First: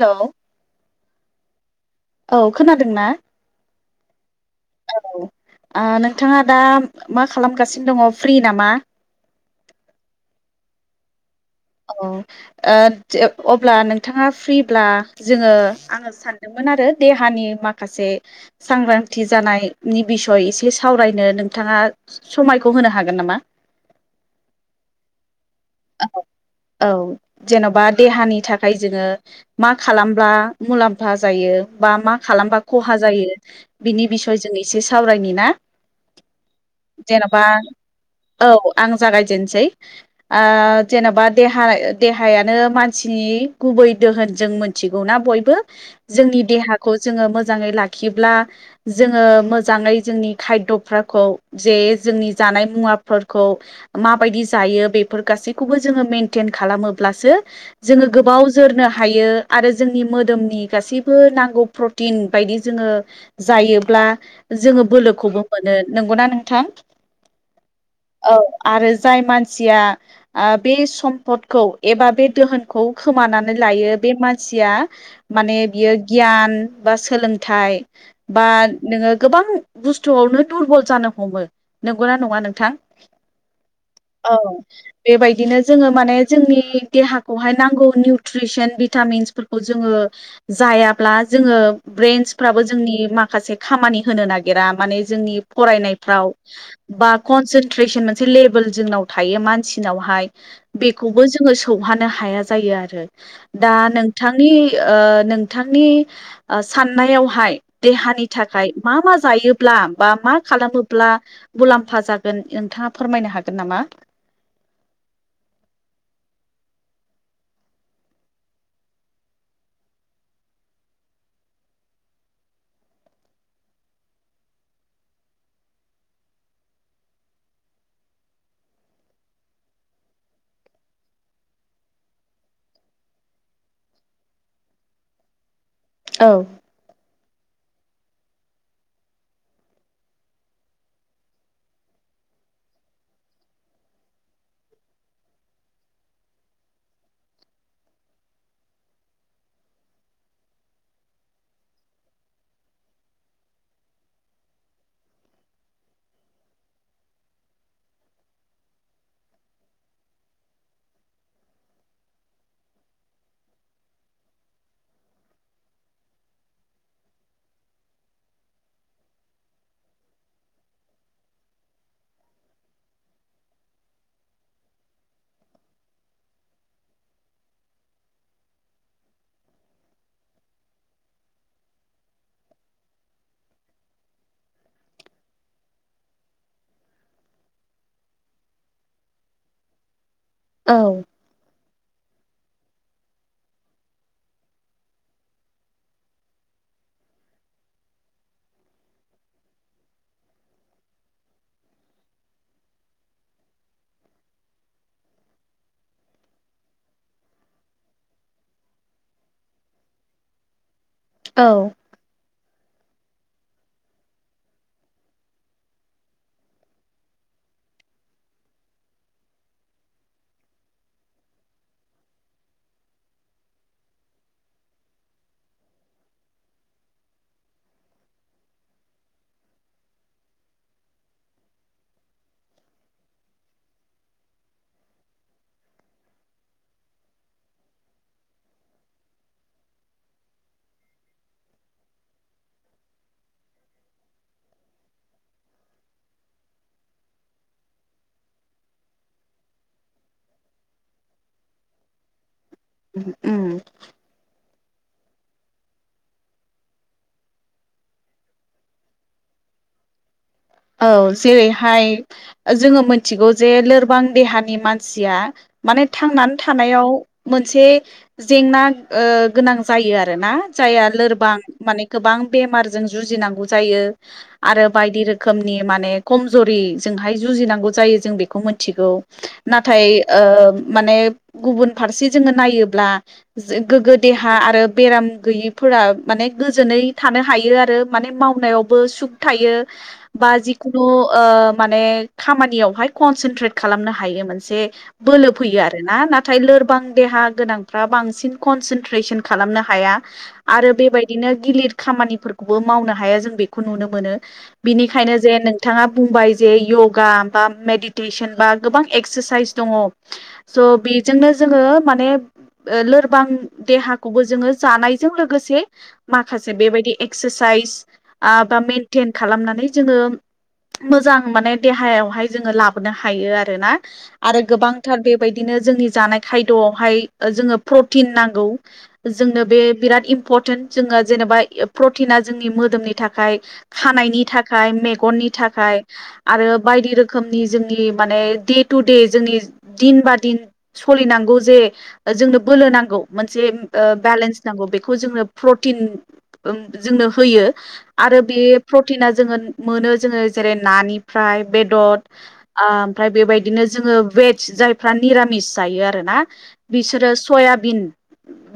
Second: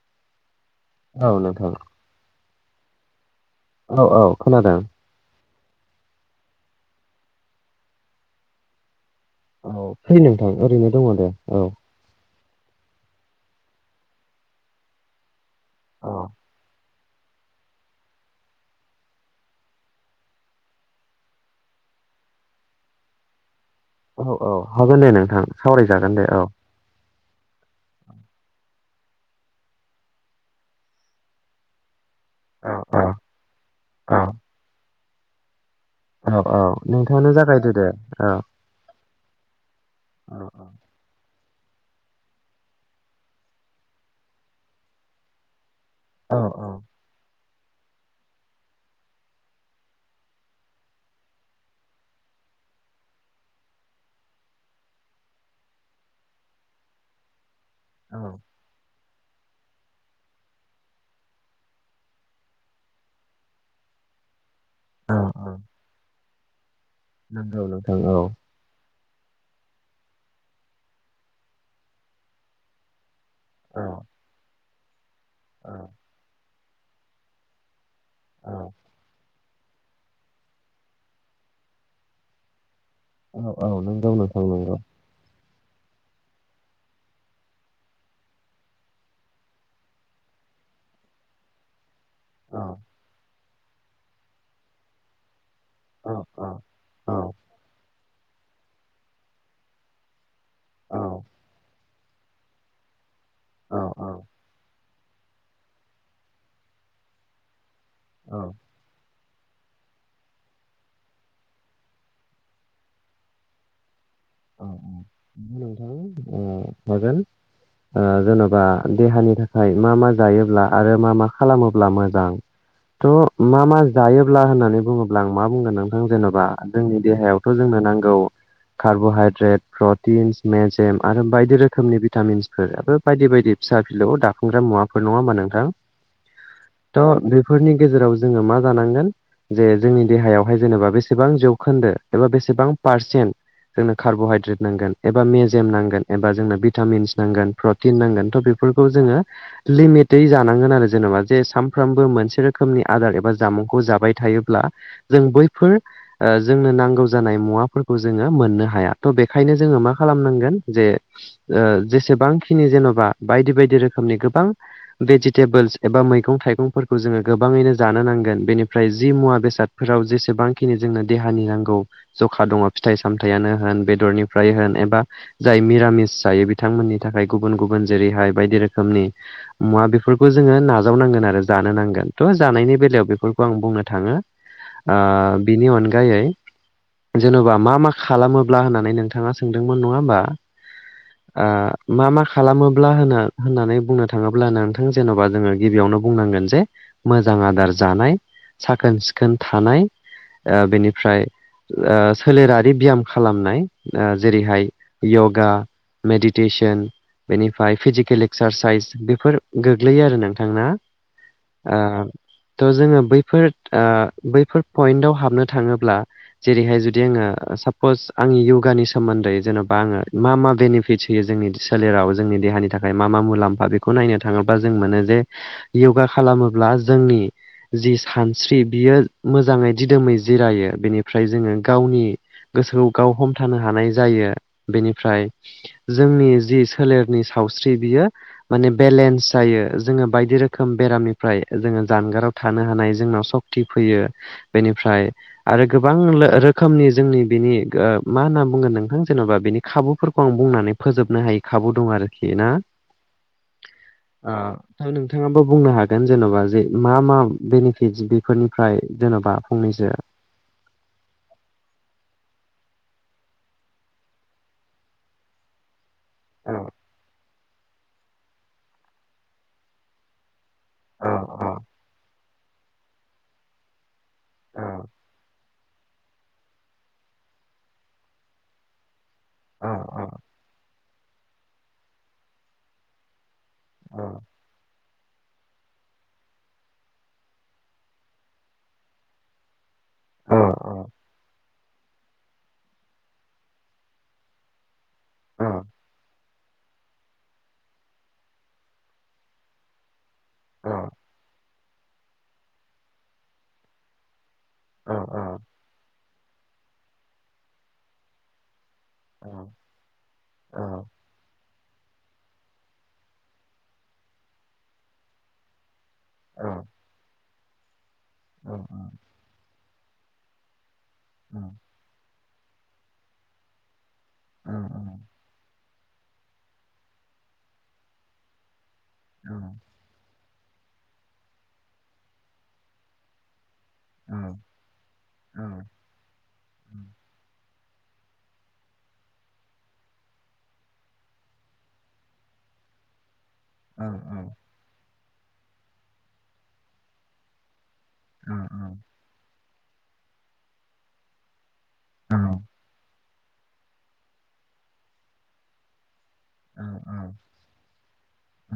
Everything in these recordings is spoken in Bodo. हेलौ औ नोंथां औ खोनादोंना? औ औ खोनादों औ आ नोंथांङा दा मा खालामगासिनो दङ फ्रि नामा? औ फ्रि नोंथां ओरैनो दङ दे। औ ओ अब्ला नोंथांङा फ्रिब्ला जोङो औ आंङो सानदोंमोन आरो देहानि माखासे सांग्रांथि जानायनि बिसय एसे सावरायनो नोंथांङा समायखौ होनो हागोन नामा? औ औ हागोन दे नोंथां सावरायजागोन दे औ। जेन'बा देहानि थाखाय जोङो मा खालामब्ला मुलाम्फा जायो बा मा खालामबा औ खहा औ जायो बिनि बिसय जों एसे सावरायनि ना? औ औ नोंथाङानो जेन'बा जागायदो दे औ। जागायजेनसै ओ औ जेन'बा देहा-देहायानो मानसिनि गुबै दोहोन जों मोनथिगौ ना बयबो जोंनि औ देहाखौ जों मो जाङै लाखिब्ला जोंङो मोजाङै जोंनि खायदफोरखो जे जंनि जा नाय मुबा फोरखौ माबादि जायो बे बेफोर गासैखौबो जोङो मेनटेइन खालामोब्लासो जोंङो औ गोबाव जोरनो हायो आरो जोंनि मोदोमनि गासैबो नांगौ प्रटिन बायदि जोङो जायोब्ला जोङो औ बोलोखौबो औ मोनो नंगौना नोंथां? नंगौ नोंथां औ जाय मानसिया ओ बे सम्पदखौ एबा बे दोहोनखौ खोमानानै लायो बे मानसिया माने औ बियो गियान बा सोलोंथाइ बा औ नोङो गोबां बुस्थुआवनो दुरबल जानो हमो नंगौना नङा नोंथां? औ औ नोंगौ औ नोंथां नोंगौ। बेबायदिनो जोङो माने जोंनि देहाखौहाय नांगौ निउट्रिसन भिटामिन्सफोरखौ जोङो जायाब्ला जोङो ब्रेन्स औ फाबो जोंनि माखासे खामानि होनो नागिरा माने जोंनि औ फरायनायफ्राव औ औ बा कनसेन्ट्रेसन मोनसे लेभेल जोंनाव थायो मानसिनावहाय औ बेखौबो जोङो सौहानो हाया जायो आरो दा औ औ नोंथांनि ओ नोंथांनि साननायावहाय देहानि थाखाय मा मा जायोब्ला बा मा खालामोब्ला मुलाम्फा जागोन नोंथाङा फोरमायनो हागोन नामा? [inaudible] ओ हागोन। ओ जेन'बा देहानि थाखाय मा मा जायोब्ला आरो मा मा खालामोब्ला मोजां। थ' मा मा जायोब्ला होननानै बुङोब्ला आं मा बुंगोन नोंथां जेन'बा जोंनि देहायावथ' जों नो नांगौ का रब'हाइद्रेट प्रटिन्स मेजेम आरो बायदि रोखोमनि भिटामिन्सफोर बायदि बायदि फिसा फि खौ दाफुंग्रा मुवाफोर नङा होनबा नोंथां। औ थ' बेफोरनि गेजेराव जोङो मा जानांगोन जे जोंनि देहायावहाय जेनेबा बेसेबां जौखोन्दो एबा बेसेबां पारसेन्ट जोंनो कार्ब'हाइद्रेट नांगोन एबा मेजेम नांगोन एबा जोंनो भिटामिन्स नांगोन प्रटिन नांगोन थ' बेफोर खौ जोङो लिमिटै जानांगोन आरो जेनेबा जे सानफ्रोमबो मोनसे रोखोमनि आदार एबा जामुं खौ जाबाय थायोब्ला जों बैफोर ओ जोंनो नांगौ जानाय मुवाफोरखौ जोङो मोननो हाया थ' बेखायनो जोङो मा खालामनांगोन जे ओ जेसेबांखिनि जेन'बा बायदि बायदि रोखोमनि गोबां भेजिटेबोल्स एबा मैगं थाइगंफोरखौ जोङो गोबाङैनो जानो नांगोन बेनि फ्राय जि मुवा बेसादफोराव जेसेबांखिनि जोंनो देहानि नांगौ जखा दङ फिथाइ सामथायानो होन बेदरनिफ्राय होन एबा जाय मिरामिस जायो बिथांमोननि थाखाय गुबुन गुबुन जेरैहाय बायदि रोखोमनि मुवा बेफोरखौ जोङो नाजावनांगोन आरो जानो नांगोन थ' जानायनि बेलायाव बेफोरखौ आं बुंनो थाङो ओ बेनि अनगायै जेनबा मा मा खालामो ब्ला होननानै नोंथाङा सोंदोंमोन नङा होमबा औ ओ मा मा खालामोब्ला होनो होननानै बुंनो थाङोब्ला नोंथां जेन'बा जोङो गिबियावनो बुंनांगोन जे मोजां आदार जानाय साखोन सिखोन थानाय ओ बेनिफ्राय ओ सोलेरारि बियाम खालामनाय जेरैहाय यगा मेडिटेसन बेनिफ्राय फिजिकेल एक्सारसाइस बेफोर गोग्लैयो आरो नोंथांना औ ओ थ' जोङो बैफोर ओ बैफोर पइन्टआव हाबनो थाङोब्ला जेरैहाय जुदि आङो सापस आंनि योगानि सोमोन्दै जेन'बा आङो मा मा बेनिफिट्स होयो जोंनि सोलेराव जोंनि देहानि थाखाय मा मा मुलाम्फा बेखौ नायनो थाङोबा जों मोनो जे योगा खालामोब्ला जोंनि जि सानस्रि बियो मोजाङै दिदोमै जिरायो बेनिफ्राय जोङो गावनि गोसोखौ गाव हमथानो हानाय जायो बेनिफ्राय जोंनि जि सोलेरनि साव स्रि बियो माने बेलेन्स जायो जोङो बायदि रोखोम बेरामनिफ्राय जोङो जानगाराव थानो हानाय जोंनाव सक्ति फैयो बेनिफ्राय आरो गोबां रोखोमनि जोंनि बेनि ओ मा होनना बुंगोन नोंथां जेन'बा बिनि खाबुफोरखौ आं बुंनानै फोजोबनो हायि खाबु दं आरोखि ना। उम नोंथाङाबो बुंनो हागोन जेन'बा जे मा मा बेनिफिट बेफोरनिफ्राय जेन'बा फंनैसो जो औ जेरैहाय जोङो मोनथिगौ जे लोरबां देहानि मानसिया माने थांनानै औ थानायाव मोनसे जेंना ओ गोनां जायो आरोना जाया औ लोरबां औ माने गोबां बेमारजों जुजिनांगौ जायो औ आरो बायदि रोखोम नि माने कमजरिजोंहाय जुजिनांगौ जायो जों बेखौ मोनथिगौ औ नाथाय ओ माने गुबुन फारसे जोङो नायोब्ला जो गोग्गो देहा आरो बेराम गैयिफोरा माने गोजोनै थानो हायो आरो माने मावनायावबो सुख थायो। बा औ औ जिखुनु ओ माने खामानियावहाय कनसेनट्रेट खालामनो हायो मोनसे बोलो औ फैयो आरो ना ना थाय लोरबां देहा गोनांफ्रा बांसिन कनसेनट्रेसन खालामनो हाया। आरो बेबायदिनो गिलिर खामानिफोरखौबो मावनो हाया जों बेखौ नुनो मोनो बेनि खायनो जे नोंथाङा बुंबाय जे य'गा बा मेडिटेसन बा गोबां एक्सारसाइस दङ स' बेजोंनो जोङो माने ओ लोरबां देहाखौबो जोङो जानायजों लोगोसे माखासे बेबायदि एक्सारसाइस आ बा मेइेनटेन खालामनानै जोङो मोजां माने देहायावहाय जोङो लाबोनो हायो आरोना आरो गोबांथार बेबायदिनो जोंनि जानाय थायद'आवहाय जोङो प्रटिन नांगौ जोंनो बे बिराद इम्परटेन्ट जोङो जेनेबा प्रटिना जोंनि मोदोमनि थाखाय खानायनि था खाय मेगननि थाखाय आरो बायदि रोखोमनि जोंनि माने दे थु दे जोंनि दिन बा दिन सलिनांगौ जे जों बोलो नांगौ मोनसे ओ बेलेन्स नांगौ बेखौ जोंनो प्रटिन जोंनो ओं होयो आरो बे प्रटिना जोङो मोनो जोङो जेरै नानिफ्राय बेदर आ ओमफ्राय बेबायदिनो जोङो भेेज जायफ्रा निरामिस जायो आरो ना बिसोरो सयाबिन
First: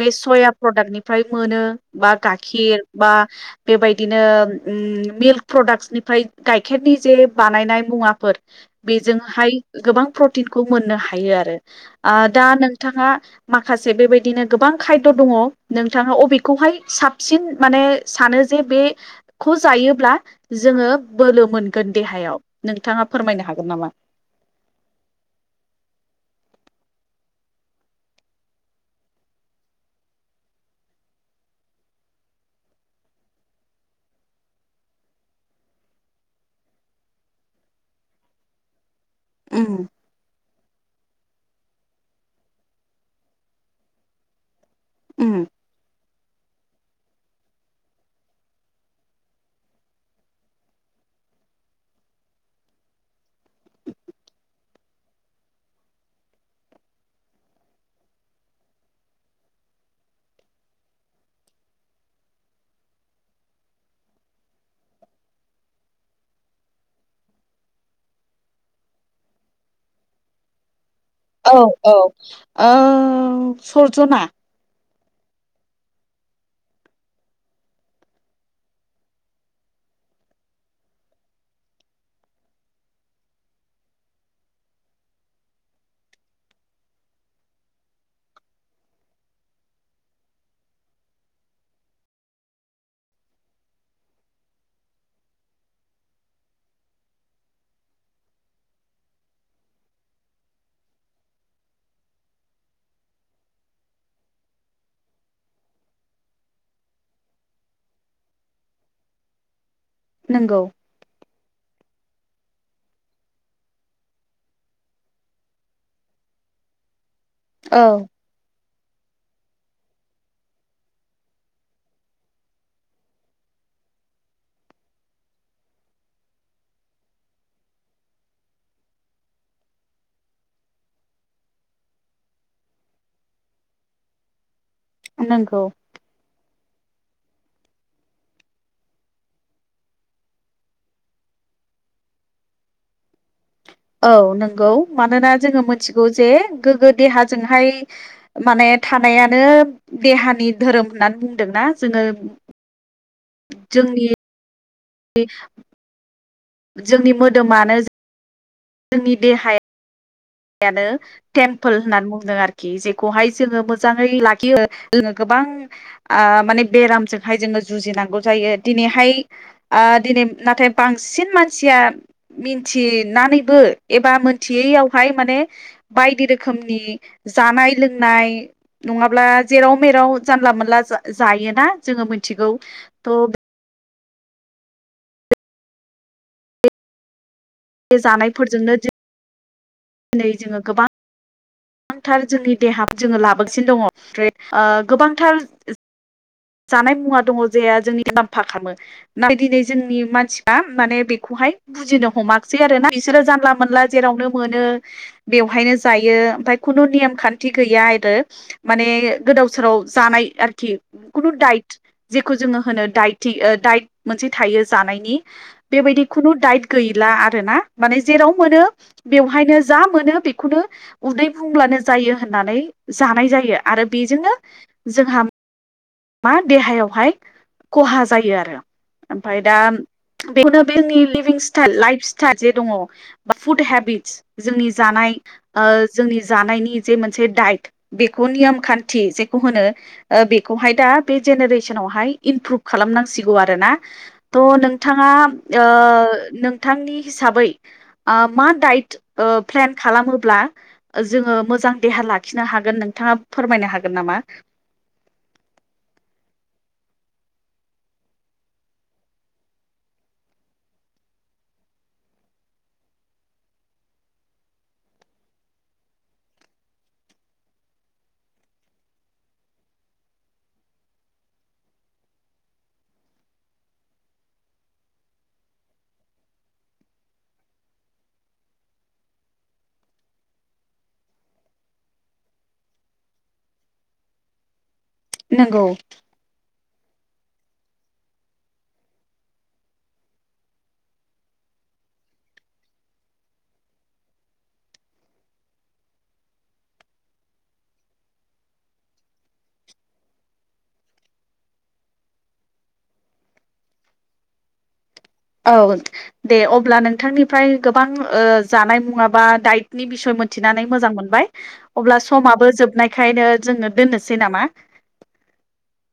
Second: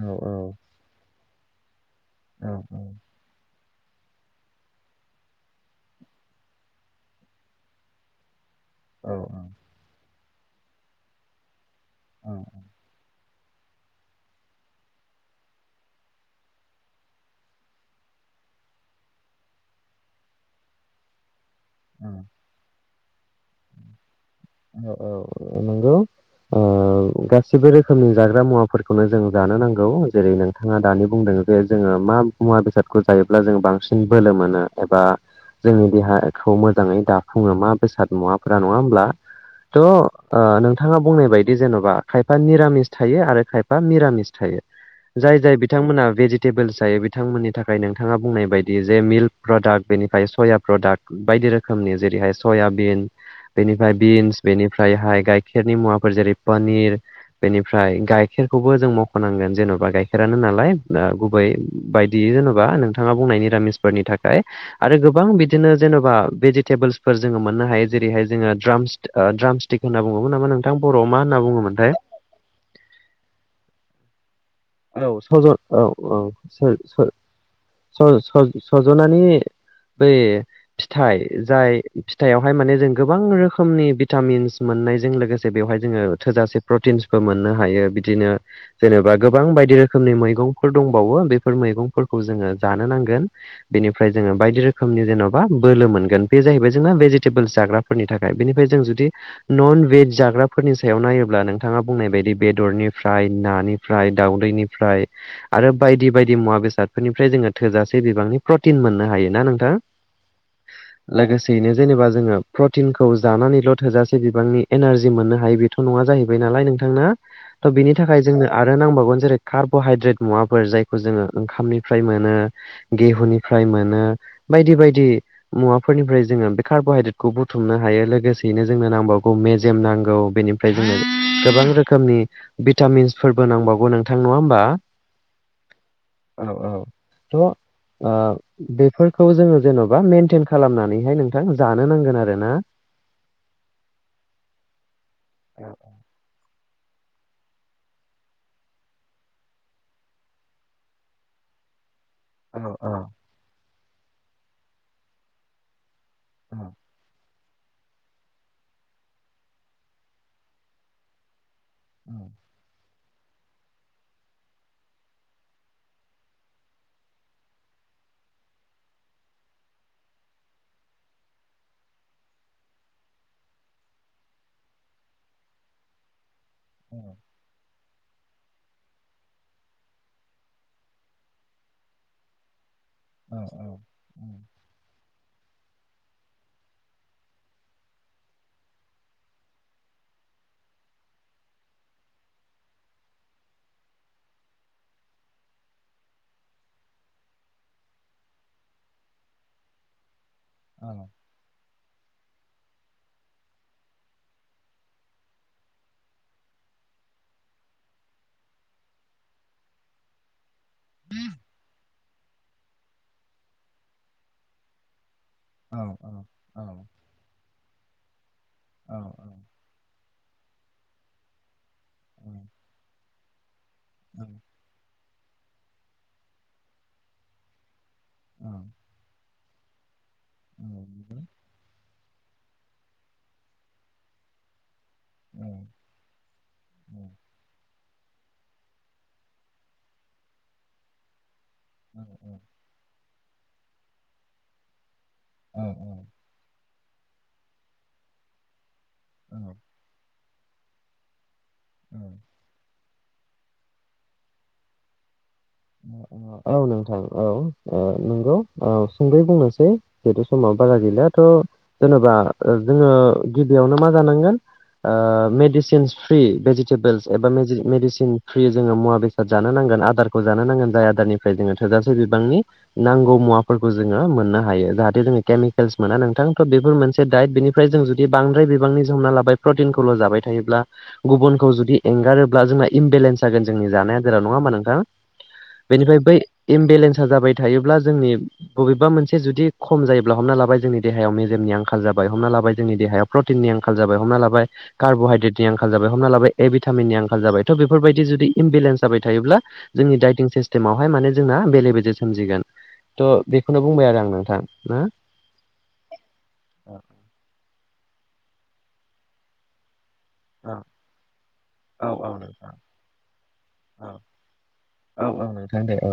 बे सया प्रडाक्टनिफ्राय मोनो बा गाइखेर बा बेबायदिनो मिल्क प्रडाक्सनिफ्राय गाइखेरनि जे बानायनाय मुवाफोर बेजोंहाय गोबां प्र तिनखौ मोननो हायो आरो आ दा नोंथाङा माखासे बेबायदिनो गोबां खायद' दङ नोंथाङा अबेखौहाय साबसिन माने सानो जे बेखौ जायोब्ला जोङो बोलो मोनगोन देहायाव नोंथाङा फोरमायनो हागोन नामा? औ औ औ नोंगौ अ गासिबो रोखोमनि जाग्रा मुवाफोरखौनो जों जानो नांगौ जेरै नोंथाङा दानि बुंदों। बे जोङो मा मुवा बेसादखौ जायोब्ला जोङो बांसिन बोलो मोनो एबा जोंनि देहाखौ मोजाङै दाफुङो मा बेसाद मुवाफोरा नङा होमब्ला उम त' आ नों थाङा बुंनाय बायदि जेन'बा खायफा निरामिस थायो आरो खायफा मिरामिस थायो। जाय उम जाय बिथांमोना भेजिटेबोल्स जायो बिथांमोननि थाखाय नोंथाङा बुंनाय बायदि जे मिल्क प्रडाक्ट बेनिफ्राय सया प्रडाक्ट बायदि रोखोमनि जेरैहाय सयाबिन बेनि फ्राय बिन्स बेनिफ्रायहाय गाइखेरनि मुवाफोर जेरै पनिर बेनिफ्राय गाइखेरखौबो जों मख'नांगोन जेन'बा गाइखेरानो नालाय गुबै बायदि जेन'बा नोंथाङा बुंनाय निरामिस फोरनि थाखाय आरो गोबां बिदिनो जेन'बा भेजिटेबोल्सफोर जोङो मोननो हायो जेरैहाय जोङो ट्रामस्त ट्रामस्तिक होनना बुङोमोन नामा नोंथां। बर'आव मा होनना औ बुङोमोनथाय? औ ओ सरजना औ सजन औ औ स-स स-स-सजनानि बै फिथाइ जाय फिथाइयावहाय माने जों गोबां रोखोमनि भिटामिन्स मो मोननाय जों लोगोसे बेवहाय जों थोजासे प्रटिनसबो मोननो हायो बिदिनो जेनेबा गोबां बायदि रोखोमनि मैगंफोर दंबावो बेफोर मैगंफोरखौ जोङो जानो नांगोन बेनिफ्राय जोङो बायदि रोखोमनि जेन'बा बोलो मोनगोन बे जाहैबाय जोंना भेजिटेबोल्स जाग्राफोरनि थाखाय बेनिफ्राय जों जुदि नन भेज जाग्राफोरनि सायाव नायोब्ला नोंथाङा बुंनाय बायदि बेदरनिफ्राय नानि फ्राय दाउदैनिफ्राय आरो बायदि बायदि मुवा बेसादफोरनिफ्राय जोङो थोजासे बिबांनि प्रटिन मो ना नोंथां नंगौ लोगोसेयैनो जेनेबा जोङो प्रटिनखौ जानानैल' थोजासे बिबांनि एनारजि मोननो हायो बेथ' नङा जाहैबाय नालाय नोंथांना थ' औ बिनि थाखाय जोंनो आरो नांबावगोन जेरै कार्ब'हाइद्रेट मुवाफोर जायखौ जोङो ओंखामनिफ्राय मोनो गेहुनिफ्राय मोनो बायदि बायदि मुवाफोरनिफ्राय जोङो बे कार्बहाइद्रेटखौ बुथुमनो हायो लोगोसे जोंनो नांबावगौ मेज नांगौ बेनिफ्राय गोबां रोखोमनि भिटामिन फोरबो नांबावगौ नोंथां। नङा होमबा? नंगौ। औ औ थ' ओ बेफोरखौ जोङो जेन'बा मेेनटेन खालामनानैहाय नोंथां जानो नांगोन आरो ना। औ नंगौ मानोना जोङो मिथिगौ जे गोगो देहाजोंहाय माने थानायानो देहानि धोरोम होननानै बुंदोंना जोङो औ औ। जोंनि दे जोंनि मोदोमानो जोंनि देहाया यानो टेम्पोल होननानै बुंदों आरोखि जे देहाखौ जोंयो मोजांयै लाखियो जों गोबां ओ माने बेरामजोंहाय जोंयो जुजि नांगौ जायो दिनैहाय नाथाय बांसिन मानसिया मिथि नानैबो एबा मोनथियैयावहाय माने बायदि रोखोमनि जानाय लोंनाय नङाब्ला जेराव मेराव जानला मोनला जायोना जोङो मिथिगौ। औ औ। बे जानायफोरजोंनो द दिनै जोङो गोबां गोबांथार जोंनि देहा जोङो लाबोगासिनो दङ ओमफ्राय गोबांथार जानाय मुवा दङ जेहा जोंनि मुलाम्फा खालामो नथाय दिनै जोंनि मानसि दा माने बेखौहाय बुजिनो हमाख जे आरोना बिसोरो जानला मोनला जेरावनो मोनो बेवहायनो जायो ओमफ्राय खुनु नेम खान्थि थि गैया आरो माने गोदाव सोराव जानाय आरोखि। खुनु दाइट जेखौ जोङो होनो दाइट मोनसे थायो जानायनि। बेबायदि खुनु दाइट गैला आरोना माने जेराव मोनो बेवहायनो जा मोनो बे उदै बुंब्लानो जायो होननानै जानाय जायो आरो बेजोंनो जोंहा मा देहायावहाय खहा जायो आरो ओमफ्राय दा बेखौनो बे जोंनि लिभिं स्टाइल लाइफ स्टाइल जे दङ बा फुड हेबिटस जोंनि जानाय जोंनि जानायनि जे मोनसे डाइट बेखौ नियम खान्थि जेखौ होनो बेखौहाय दा बे जेनेरेसनावहाय इमप्रुभ खालामनांसिगौ आरोना। थ' नों नोंथाङा नोंथांनि हिसाबै मा दाय ओ प्लेन खालामोब्ला जोङो मोजां देहा लाखिनो हागोन नोंथां फोरमायनो हागोन नामा? [inaudible] औ नोंथां औ नंगौ औ सुंदयै बुंनोसै जितु समाव बारा गैलाथ' जेन'बा जोङो गिबियावनो मा जानांगोन ओ मेडिसिनस फ्रि भेजिटेबोलस एबा मेडिसिन फ्रि जोङो मुवा बेसाद जानो नांगोन आदार मोजांआ नांगोन जाय आदारनिफ्राय जोंङो थोजासे बिबांनि नांगौ मुवाफोरखौ जोंङो मोननो हायो। जाहाथे जों केमिकेलस मोना नोंथांथ' बेफोर मोनसे दाइट बेनिफ्राय जों जुदि बांद्राय बिबांनि जों ना लाबाय प्रटिनखौल' जाबाय बाय थायोब्ला गुबुनखौ जुदि एंगारोब्ला जोंना इमबेलेन्स जागोन जोंनि जानाय आदारा। नंङा होमबा नोंथां? नंगौ बेनिफ्राय बै इमबेलेन सआ जाबाय थायोब्ला जोंनि बबेबा मोनसे जुदि खम जायोब्ला हमना लाबाय जोंनि देहायाव मेजेमनि आंखाल जाबाय हमना लाबाय जोंनि देहायाव प्रटिननि आंखाल जाबाय हमना लाबाय कार्ब'हाइद्रेटनि आंखाल जाबाय हमना लाबाय ए भिटामिननि आंखाल जाबाय थ' बेफोरबायदि जुदि इमबेलेन्स जाबाय थायोब्ला जोंनि डाइटिं सिस्टेमावहाय माने जोंना बेले बेजे सोमजिगोन। थ' बेखौनो बुंबाय आरो आं नोंथां ना। औ दे अब्ला नोंथांनिफ्राय गोबां ओ जानाय मुवा बा डाइट नि बिसय मोनथिनानै मोजां मोनबाय अब्ला समाबो जोबनायखायनो जोंङो दोननोसै नामा। औ औ नोंथां दे औ।